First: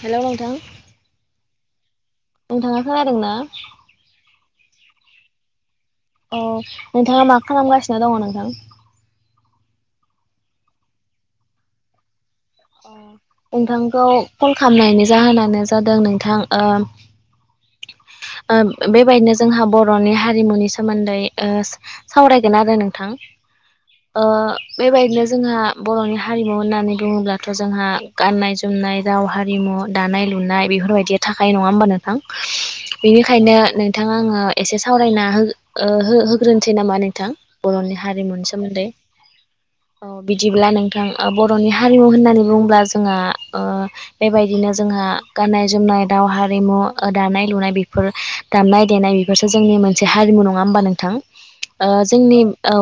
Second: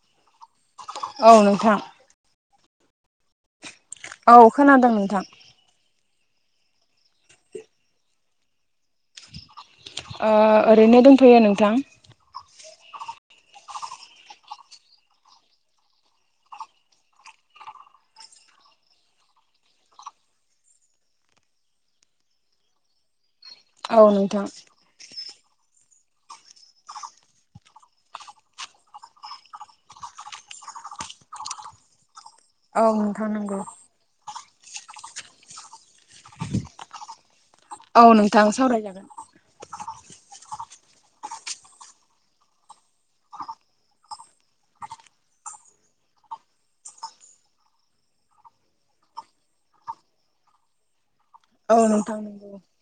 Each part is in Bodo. हेलौ औ नोथां। नोंथाङा खोनादों ना? औ खोनादों नोंथां। औ नोंथाङा मा खालामगासिनो दङ नोंथां। ओ ओरैनो दंफैयो नोंथां। नोंथांखौ कल खालामनायनि जाहोनानो जादों नोंथां ओ। [unintelligible] ओ बेबायदिनो जोंहा बर'नि हारिमुनि सोमोन्दै ओ सावरायगोन आरो नोंथां। औ ओ नोंथां बेबायदिनो जोंहा बर'नि हारिमु होननानै बुङोब्ला। थ' जोंहा गाननाय जोमनाय राव हारिमु दानाय लुनाय बेफोरबायदिया थाखायो नङा होमबा? औ नोंथां बेनिखायनो नंगौ नोंथाङा आङो एसे सावरायना। ओ होग्रो होग्रोनोसै नामा नोंथां बर'नि औ हारिमुनि नोंथां सोमोन्दै। सावरायजागोन औ बिदिब्ला नोंथां ओ बर'नि हारिमु होननानै। होननानै बुंब्ला जोंहा ओ बेबायदिनो जोंहा गान्नाय जोमनाय राव हारिमु ओ दानाय। दानाय लुनाय बेफोर दामनाय देनाय बेफोरसो जोंनि मोनसे हारिमु नङा होमबा नोंथां? औ ओ नोंथां जोंनि नंगौ औ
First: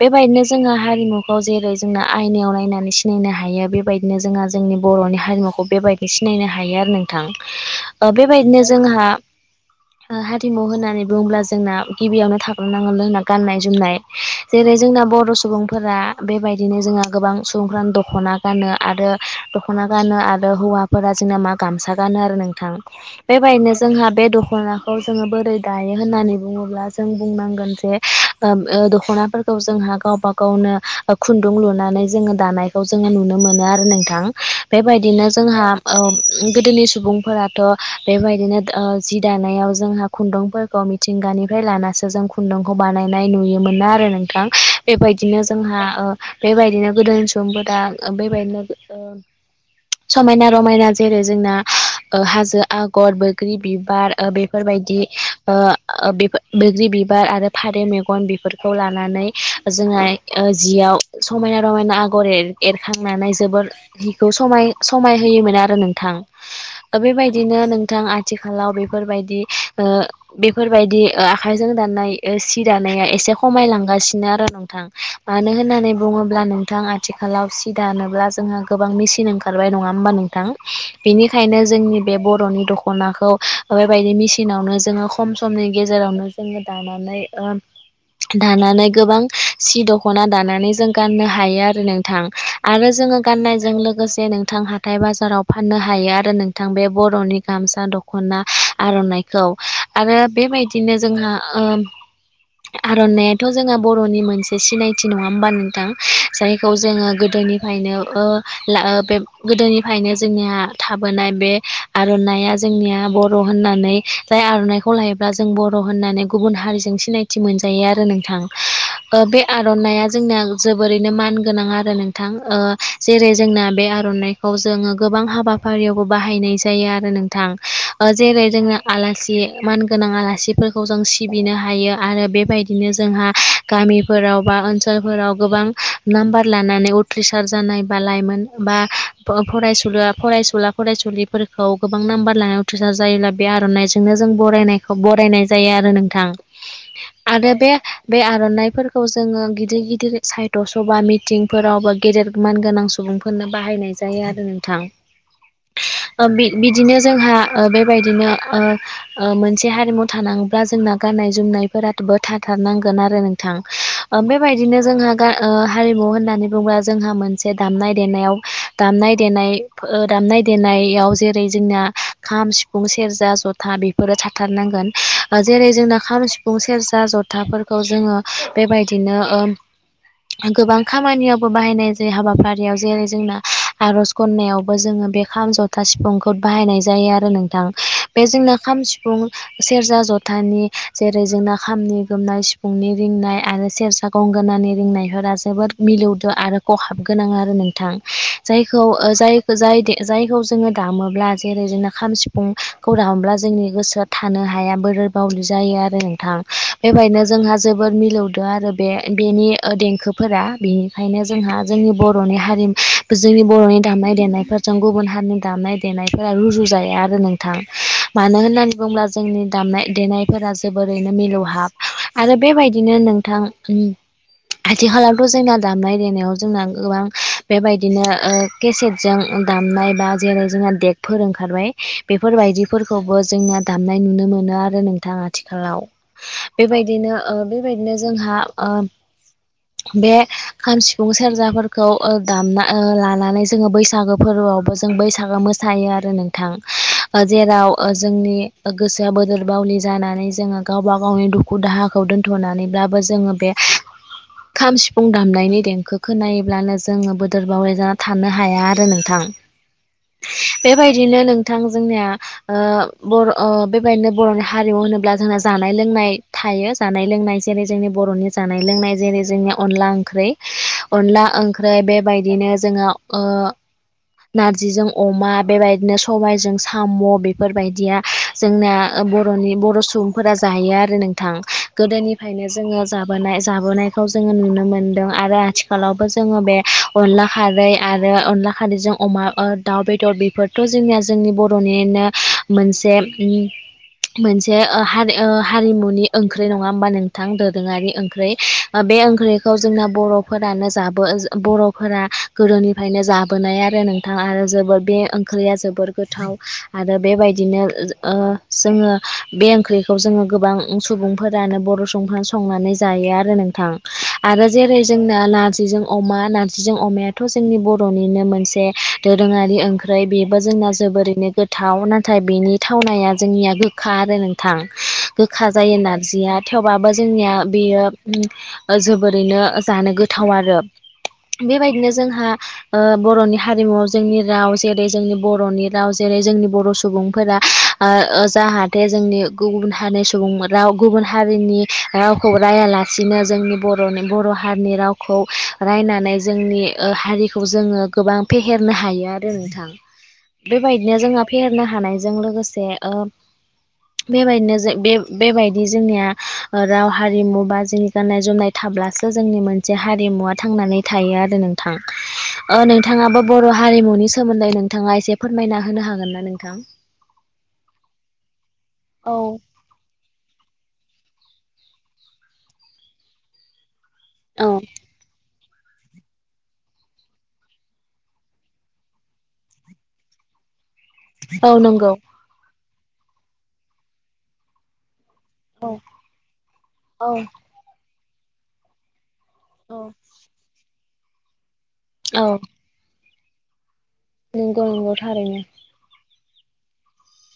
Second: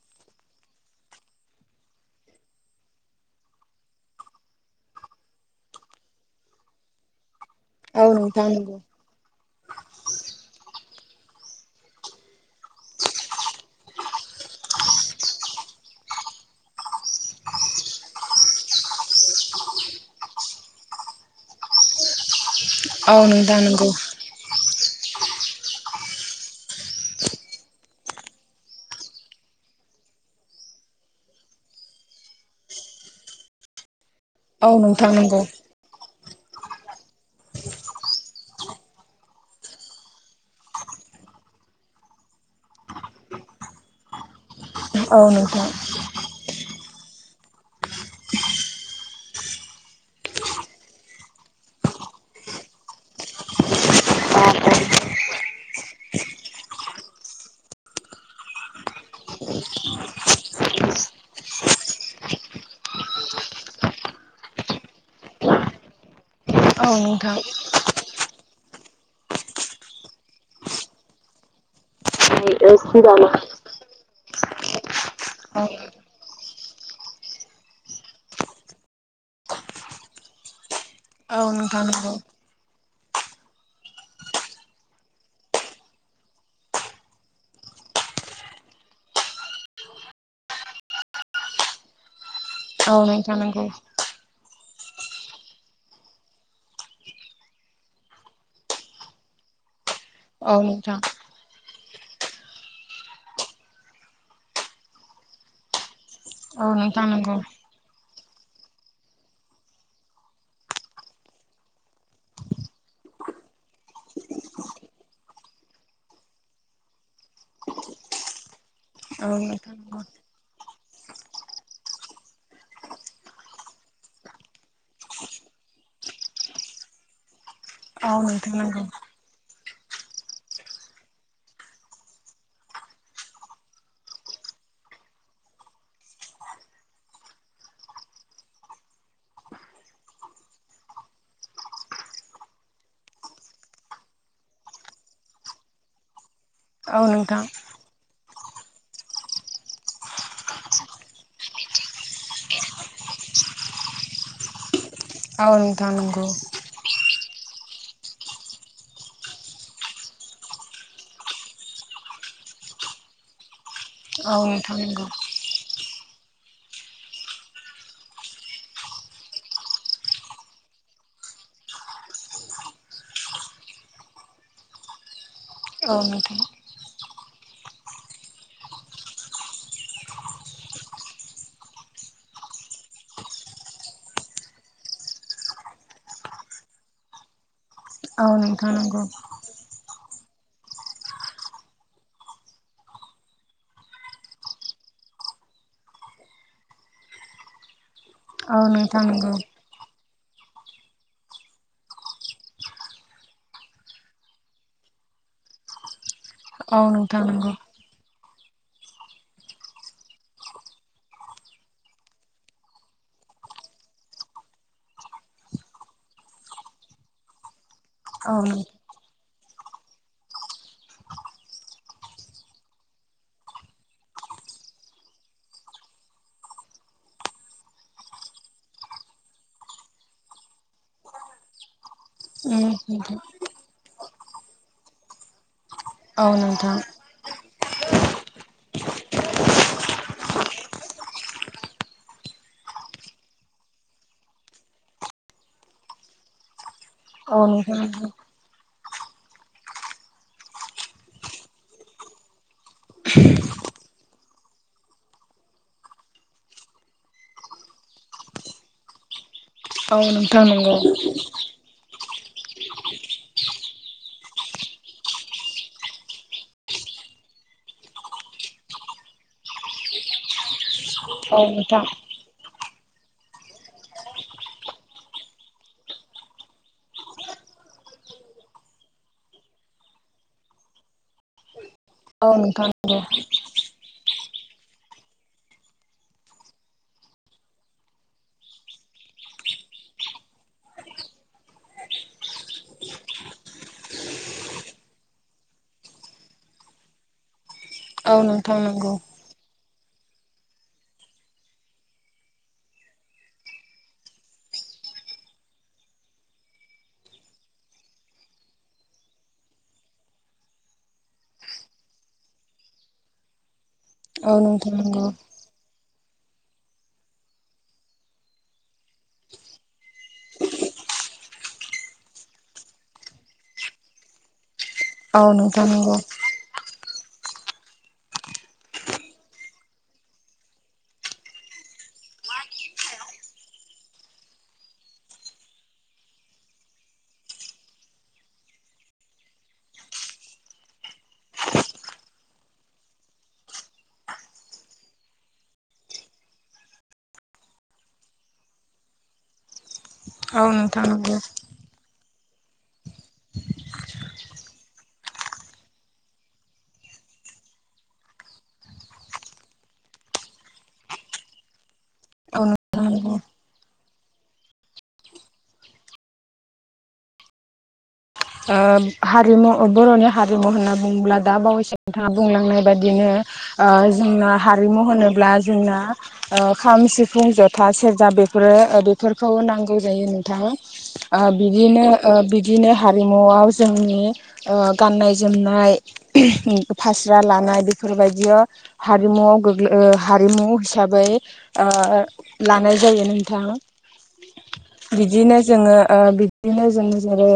बेबायदिनो। जोङो हारिमुखौ जेरै जोंनो आयनायाव नायनानै सिनायनो हायो बे बेबायदिनो जोंहा जोंनि बर'नि हारिमुखौ बेबायदि सिनायनो हायो आरो नोंथां। औ ओ नोंथां बेबायदिनो नंगौ जोंहा ओ हारिमु होननानै। बुङोब्ला जोंना गिबियावनो थाग्रो नांगोनों होनना गाननाय जोमनाय जेरै जोंना बर' सुबुंफोरा। बेबायदिनो जोंहा गोबां सुबुंफ्रानो दख'ना। गानो आरो दख'ना गानो आरो हौवाफोरा जोंना मा गामसा गानो आरो नों थां औ नोंथां बेबायदिनो नंगौ जोंहा बे दख'नाखौ। जोङो बोरै दायो होननानै बुङोब्ला जों बुंनांगोन जे ओ दख'नाफोरखौ जोंहा। गावबा गावनो ओ खुन्दुं लुनानै जोङो दानायखौ जोङो नुनो मोनो। मोनो आरो नोंथां औ नोंथां बेबायदिनो नंगौ जोंहा ओ। गोदोनि सुबुंफोराथ' बेबायदिनो ओ जि दानायाव जोंहा खुन्दुंफोरखौ मिथिंगा। गानिफ्राय लानासो जों खुन्दुंखौ बानायनाय नुयोमोन ना आरो नोंथां। औ बेबायदिनो नोंथां जोंहा ओ बेबायदिनो गोदो सुबुंफोरा ओ बेबायदिनो ओ। समायना रमायना जेरै जोंना ओ हाजो आगर बैग्रि बिबार ओ बेफोरबायदि। ओ बैग्रि बिबार आरो फारौ मेगन बेफोरखौ लानानै। जोंहा जियाव समायना रमायना आगर एर एरखांनानै जबोर हिखौ समाय समाय होयोमोन आरो नोंथां। औ ओ नोंथां बेबायदिनो नोंथां। आथिखालाव बेफोरबायदि ओ बेफोरबायदि ओ आखाइजों दाननाय। औ सि दानाया एसे खमायलांगासिनो आरो नोंथां मानो होननानै बुङोब्ला नोंथां आथिखाल। आथिखालाव सि दानोब्ला जोंहा गोबां मेसिन ओंखारबाय नङा होमबा नोंथां? औ बेनिखायनो नोंथां जोंनि बे नंगौ बर'नि दख' दखनाखौ बेबायदि मेसिनावनो जोङो खम समनि गेजेरावनो जोङो दानानै ओ। दानानै गोबां सि दख'ना दानानै जों गाननो हायो आरो नों थां आरो औ जोङो नोंथां नंगौ गाननायजों लोगोसे नों थां हाथाय बाजाराव फाननो हायो आरो नोंथां बे बर'नि गामसा दख'ना आर'नाइखौ आरो औ बेबायदिनो नोंथां जोंहा ओम। आर'ननायाथ' जोंहा बर'नि मोनसे सिनायथि नङा होमबा नोंथां जाय। खौ औ नोंथां जोङो नंगौ गोदोनिफ्रायनो ओ। ला ओ बे गोदोनिफ्रायनो जोंनिया थाबोनाय बे आर'नाइआ जोंनिया बर'। होननानै जाय आर'नाइखौ लायोब्ला जों बर' होननानै गुबुन हारिजों सिनायथि मोनजायो आरो नोंथां। ओ औ बे नोंथां नंगौ आर'नाया जोंनाया जोबोरैनो मान। गोनां आरो नोंथां ओ जेरै जोंना बे आर'नाइखौ जोङो गोबां हाबाफारियावबो बाहायना नाय जायो आरो नोंथां ओ औ जेरै नोंथां जोङो नंगौ आलासि। मान गोनां आलासिफोरखौ जों सिबिनो हायो आरो बेबायदिनो जोंहा गामिफोराव बा ओनसोलफोराव गोबां नाम्बार लानानै उथ्रिसार जानाय बा लाइमोन बा फरायसु फरायसुला फरायसु सुलिफोरखौ गोबां नाम्बार लानाय उथ्रिसार जायोब्ला बे आर'नाइजोंनो जों बरायनायखौ बरायनाय जायो आरो नोंथां औ नोंथां आरो बे बे आर'नाइफोरखौ जोङो गिदिर गिदिर साइथ सभा मिटिंफोराव बा गेदेर मानगोनां सुबुंफोरनो बाहायनाय जायो आरो नोंथां। औ नोंथां नंगौ ओ बि-बिदिनो जोंहा ओ बेबायदिनो ओ ओ मोनसे हारिमु थानाङोब्ला जोंना गाननाय जोमनायफोराबो थाथार थार नांगोन आरो नोंथां ओ औ नोंथां बेबायदिनो नंगौ जोंहा गा ओ हारिमु होननानै बुङोब्ला जोंहा मोनसे दामनाय देनायाव दामनाय दनाय दामनाय देनाय नायाव जेरै जोंनिया खाम सिफुं सेरजा ज'था बेफोरो थाथारनांगोन जेरै जोंना औ नोंथां औ खाम नोंथां सिफुं सेरजा जथाफोरखौ जोङो बेबायदिनो ओ गोबां खामानियावबो बाहायनाय जायो हाबाफारियाव जेरै जोंना आर'ज गन्नायावबो जोङो बे खाम ज'था सिफुंखौ बाहायनाय जायो आरो नोंथां बेजोंनो खाम नंगौ सिफुं सेरजा ज'था थानि जेरै जोंना खामनि गोमनाय सिफुंनि रिंनाय आरो सेरजा गंगोनानि रिंनाय बेफोरा जोबोद मिलौदो आरो खहाब गोनां आरो नोंथां औ जायखौ नोंथां नंगौ जाय जाय जायखौ जोङो दामोब्ला जेरै जोंना खाम सिफुंखौ दामोब्ला जोंनि गोसोआ थानो हाया बोरै रो बावलि जायो आरो थां औ नोंथां बेबायनो नंगौ जोंहा जोबोद मिलौदो आरो बे बेनि ओ देंखो खोफोरा बेनिखायनो जोंहा जोंनि बर'नि हारिमु जोंनि बर'नि दामनाय देनायफोरजों गुबुन गुबुन हारिनि दामनाय देनायफोरा रुजु जाया आरो नोंथां औ मानो होननानै बुंबा जोंनि दामनाय देनायफोरा जोबोरैनो मिलौहाब आरो बेबायदिनो नोंथां उम [unintelligible] आथिखालावथ' जोंना दामनाय देनायाव जोंना गोबां बेबायदिनो केसेटजों दाम दामनाय बा जेरै जोंना देगफोर ओंखारबाय नोंथां बेफोरबायदिफोरखौबो जोंना दामनाय नुनो मोना आरो आरो नोंथां आथिखालाव उम नोंथां बेबायदिनो ओ बेबायदिनो जोंहा ओ बे खाम सिफुं सेरजाफोरखौ दामना लानानै जोङो बैसागो फोरबोआव बो जों बैसागो मोसायो आरो नोंथां ओ औ जेराव नोंथां ओ जोंनि गोसोआ बोदोर बावलि जानानै जोङो गावबा गावनि दुखु दाहाखौ दोन्थ'नानैब्लाबो जोङो बे [unintelligible] खाम सिफुं दामनायनि देंखो खोनायोब्लानो जोङो बोदोर बावै जा थानो हाया आरो नोंथां औ नोंथां नंगौ बेबायदिनो नोंथां जोंनिया ओ बर' बेबायदिनो बर'नि हारिमु होनोब्ला जोंना जानाय लोंनाय थायो जानाय लोंनाय लोंनाय जेरै जोंनि बर'नि जानाय लोंनाय जेरै जोंनि अनला ओंख्रै अनला औ ओंख्रै नोंथां नंगौ बेबायदिनो जोङो ओ नारजिजों अमा बेबायदिनो सबायजों साम' बेफोरबायदिया जोंना बर'नि बर' सुबुंफोरा जायो आरो नोंथां औ गोदोनिफ्रायनो जोङो नोंथां जाबोनाय जाबोनाय जोङो नुनो मोनदों आरो आथिखालावबो जोङो बे अनला खारै आरो अनला खारैजों अमा दाव बेदर बेफोरथ' जोंनिया जोंनि बर'निनो मोनसे मोनसे हारि हारिमुनि ओंख्रि नङा होमबा नोंथां दोरोङारि औ ओंख्रि नोंथां नंगौ बे ओंख्रिखौ जोंना बर'फोरानो जाबो बर'फोरा गोदोनिफ्रायनो जाबोनाय आरो नोंथां आरो जों बे ओंख्रिया जोबोर गोथाव आरो बेबायदिनो ओंख्रिखौ जोङो गोबां सुबुंफोरानो बर' सुबुंंफ्रानो संनानै जायो आरो नोंथां औ आरो जेरै नोंथां जों नंगौ औ नोंथां नंगौ नारजिजों अमा नारजिजों अमायाथ' जोंनि बर'निनो मोनसे दोरोङारि ओंख्रि बेबो जोंना जोबोरैनो गोथाव नाथाय बेनि थावनाया जोंनिया गोखा आरो नोंथां औ गोखा नोंथां जायो नंगौ नारजिया थेवबाबो जोंनिया बेयो जोबोरैनो जानो गोथाव आरो बेबायदिनो जोंहा ओ बर'नि हारिमुआव जोंनि राव जेरै जोंनि बर'नि राव जेरै जोंनि जोंनि बर' सुबुंफोरा ओ जाहाथे जोंनि गुबुन हारि सुबुं राव गुबुन हारिनि रावखौबो रायालासे रायलायासिनो जोंनि बर'नि बर' हारिनि रावखौ रायनानै जोंनि हारिखौ जोङो गोबां फेहेरनो हायो आरो नोंथां। औ नोंथां बेबायदिनो नंगौ जोंहा फेहेरनो हानाय जों लोगोसे ओ बेबायदिनो जों बे बेबायदि जोंनिया राव हारिमु बा जोंनि गाननाय जोमनाय थाब्लासो जोंनि मोनसे हारिमुवा थांनानै थायो आरो नोंथां औ ओ नोंथां नंगौ नोंथाङाबो बर' हारिमुनि सोमोन्दै नोंथाङा एसे फोरमायना होनो हागोन ना नोंथां [inaudible] ओ औ हारिमु बर'नि हारिमु होननानै बुङोब्ला दा बावैसो नोंथाङा बुंलांनाय बायदिनो ओ जोंना औ हारिमु होनोब्ला जोंना ओ खाम सिफुं ज'था सेरजा बेफोरो बेफोरखौ नांगौ जायो नोंथाङा ओ औ बिदिनो नंगौ बिदिनो हारिमुआव जोंनि ओ गाननाय औ जोमनाय औ फास्रा लानाय बेफोरबायदियाव हारिमुआव औ गोग्लैयो ओ हारिमु हिसाबै ओ औ लानाय जायो नोंथां नंगौ नंगौ बिदिनो थारैनो जोङो ओ बिदिनो जों जेरै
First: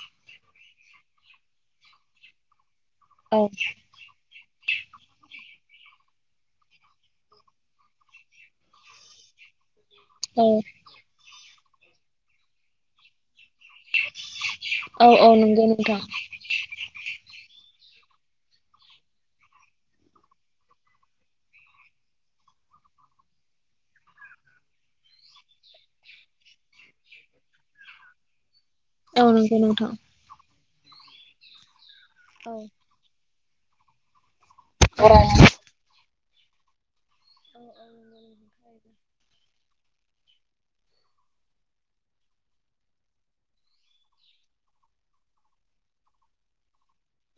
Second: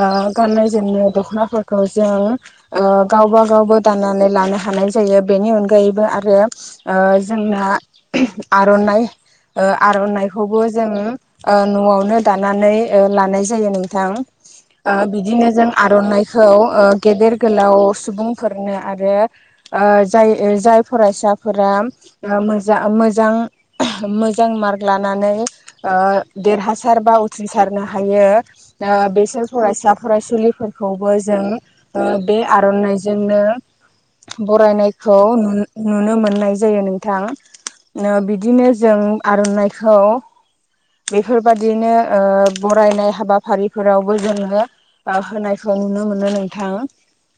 ओ गाननाय जोमनाय दख'नाफोरखौ जों ओ औ गावबा गावबो दाननानै लानो हानाय जायो बेनि अनगायैबो आरो ओ जोंना आर'नाइ ओ औ आर'नाइखौबो जों ओ न'आवनो दानानै ओ लानाय जायो नोंथां। ओ औ औ बिदिनो नंगौ जों नोंथां आर'नाइखौ गेदेर गो गोलाव सुबुंफोरनो आरो ओ जाय जाय फरायसाफोरा [unintelligible] मोजा मोजां मोजां मार्क लानानै ओ देरहासार बा उथ्रिसारनो हायो औ बेसोर नंगौ नोंथां फरायसा फरायसुलिफोरखौबो जों बे औ आर'नाइजोंनो औ बरायनायखौ नंगौ नु-नुनो मोननाय जायो नों नोंथां थां बिदिनो जों थारैनो आर'नाइखौ खौ बेफोरबादिनो बरायनाय हाबाफारिफोरावबो जों होनायखौ नुनो मोनो नोंथां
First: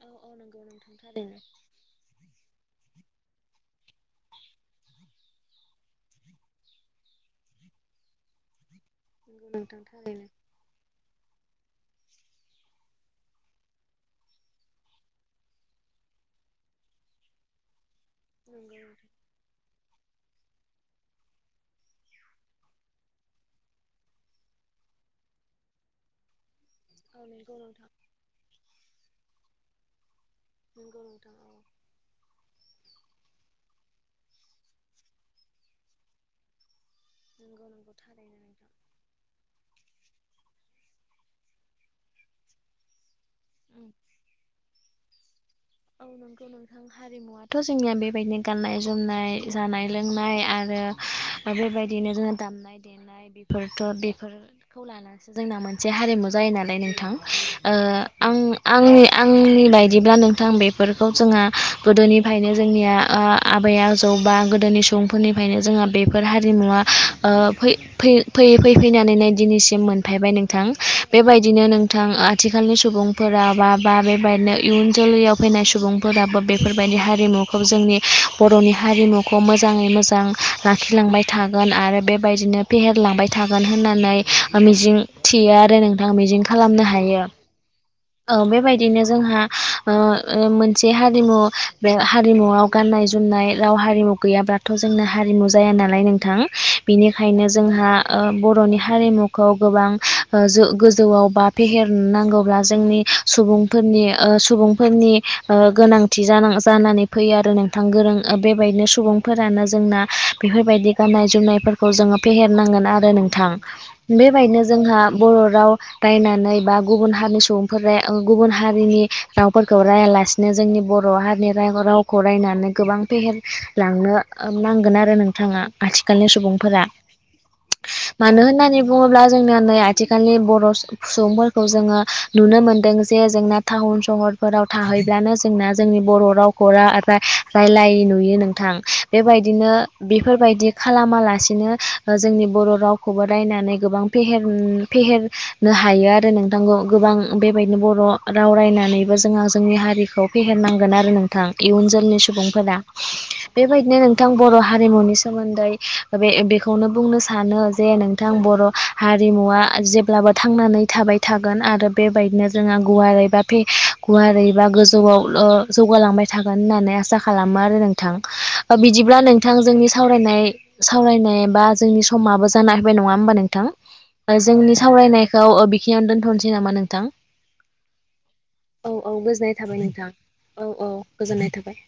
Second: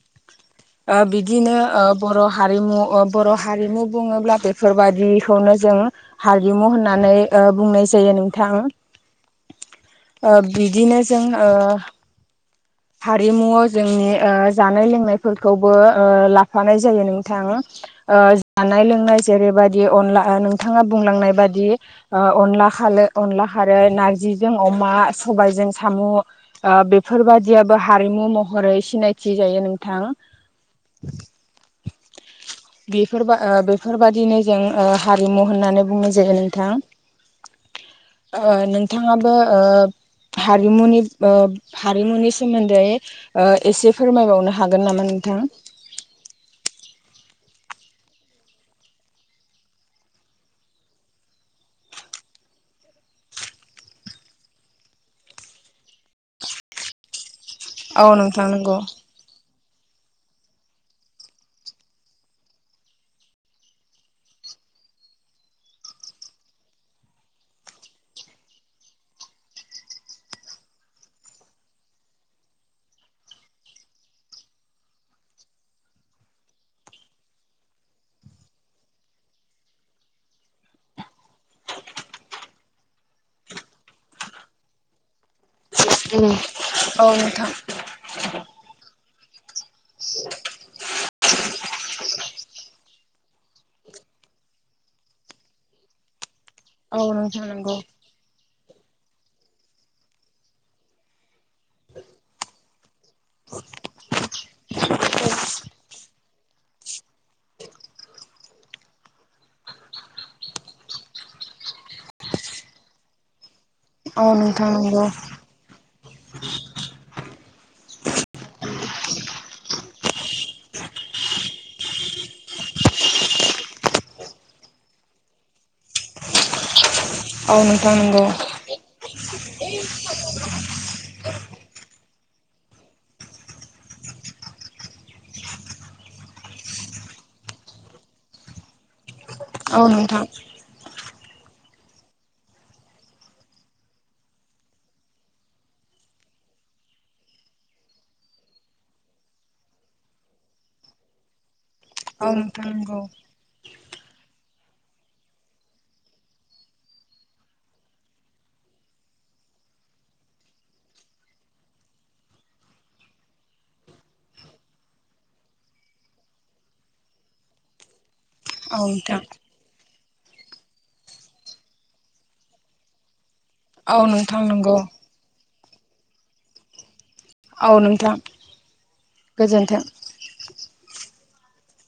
औ औ नंगौ नोंथां ओ बिदिनो ओ बर' हारिमु बर' हारिमु बुङोब्ला बेफोरबायदिखौनो जों हारिमु होननानै बुंनाय जायो नोंथां। थारैनो ओ बिदिनो जों ओ [inaudible] हारिमुआव जोंनि ओ जानाय लोंनायफोरखौबो ओ लाफानाय जायो नोंथां ओ नंगौ जानाय लोंनाय जेरैबायदि अनला नोंथाङा बुंलांनाय बादि ओ अनला खालो अनला खारै नारजिजों अमा सबायाइजों साम' ओ नोंथां थारैनो नंगौ बेफोरबादियाबो नोंथां औ नंगौ नोंथां हारिमु महरै सिनायथि जायो नोंथां नंगौ नोंथाङ औ [inaudible] बेफोरबा ओ बेफोरबादिनो जों ओ हारिमु होननानै बुंनाय जायो नोंथां नंगौ नंगौ थारैनो ओ नोंथां नोंथाङाबो ओ हारिमुनि ओ हारिमुनि सोमोन्दै ओ एसे फोरमायबावनो हागोन नामा नोंथां औ नंगौ नोंथाङ हारिमुवाथ' जोंनिया बेबायदि गाननाय जोमनाय जानाय लोंनाय आरो या बेबायदिनो जोङो दामनाय देनाय बेफोरथ' बेफोरखौ लानानैसो जोंना मोने मोनसे हारिमु जायो नालाय नोंथां ओ औ आं नोंथां नंगौ आंनि आंनि बायदिब्ला नों थां बेफोरखौ जोंहा गोदोनिफ्रायनो ओ जोंनिया ओ आबै आजौ बा गोदोनि सुबुंफोरनिफ्राय ओंखायनो जोंहा बेफोर हारिमुवा ओ फै फै फैयै फैयै फैनानै नै दिनैसिम मोनफैबाय नोंथां बेबायदिनो नोंथां आथिखालनि सुबुंफोरा बा बा बेबायदिनो इयुन जोलैयाव फैनाय सुबुंफोराबो बेफोरबायदि हारिमुखौ जोंनि बर'नि हारिमुखौ मोजाङै मोजां लाखिलांबाय थागोन आरो बेबायदिनो फेहेरलांबाय थागोन होननानै ओ मिजिं थियो आ रो नोंथाङा मिजिं खालामनो औ हायो नोंथां ओ बेबायदिनो जोंहा ओ ओ मोनसे हारिमु बे हा हारिमुआव गाननाय जोमनाय राव हारिमु गैयाब्लाथ' जोंना हारिमु जाया नालाय नोंथाङ। औ नोंथां बिनिखायनो नंगौ जोंहा ओ बर'नि हारिमुखौ गोबां ओ जो गोजौआव बा फेहेर नांगौब्ला जोंनि सुबुंफोर नियो ओ सुबुंफोरनि ओ गोनांथि जानां जानानै फैयो आरो नोंथाङ गोरों ओ बेबायदिनो सुबुंफोरानो जोंना बेफोरबायदि गाननाय जोमनायफोरखौ जोङो फेहेरनांगोन आरो नोंथां। औ बेबायदिनो नोंथां जोंहा नंगौ बर' राव रायनानै बा गुबुन हारिनि सुबुंफोरा ओ गुबुन हारिनि रावफोरखौ रायालासिनो जोंनि बर' हारिनि रायहर रावखौ रायनानै गोबां फेहेरलांनो ओ नां गोन आरो नोंथाङा आथिखालनि सुबुंफ्रा। औ नोंथां। नंगौ मानो होननानै बुङोब्ला जोंनिया नै आथिखालनि बर' सु सुबुंफोरखौ जोङो नुनो मोन्दों जे जोंना टाउन सहर फोराव थाहैब्लानो जोंना जोंनि बर' रावखौ रा रा राय्लाय नुयो नोंथां। बेबायदिनो औ नोंथां बेफोरबायदि खालाम मालासिनो ओ जोंनि बर' रावखौबो रायनानै गोबां फेहेर फेहेरनो हायो। आरो नोंथांखौ गोबां बेबायदिनो बर' राव रायनानै। जोंहा जोंनि हारिखौ फेहेरनांगोन आरो नोंथां। इयुन जोलनि औ नोंथां सुबुंफोरा नंगौ बेबायदिनो नोंथाङ बर' हारिमुनि सोमोन्दै बे बेखौनो बुंनो सानो जे नोंथाङ बर' हारिमुवा जेब्लाबो थांनानै थाबाय थागोन आरो बेबायदिनो जोंहा गुवारैबा फे गुवारै बा गोजौआवल' जौगालांबाय थागोन होननानै आसा खालामो आरो नोंथां। औ बिदिब्ला नोंथां नोंथाङ जोंनि सावरायनाय सावरायनाय बा जोंनि समाबो जाना फैबाय नङा होमबा नों नोंथां? औ नोंथां जोंनि नंगौ सावरायनायखौ बेखिनियावनो दोनथ'नोसै नामा नोंथां? औ नोंथां। औ औ गोजोननाय थाबाय गोजोन्थों नोंथां। औ औ गोजोननाय थाबाय।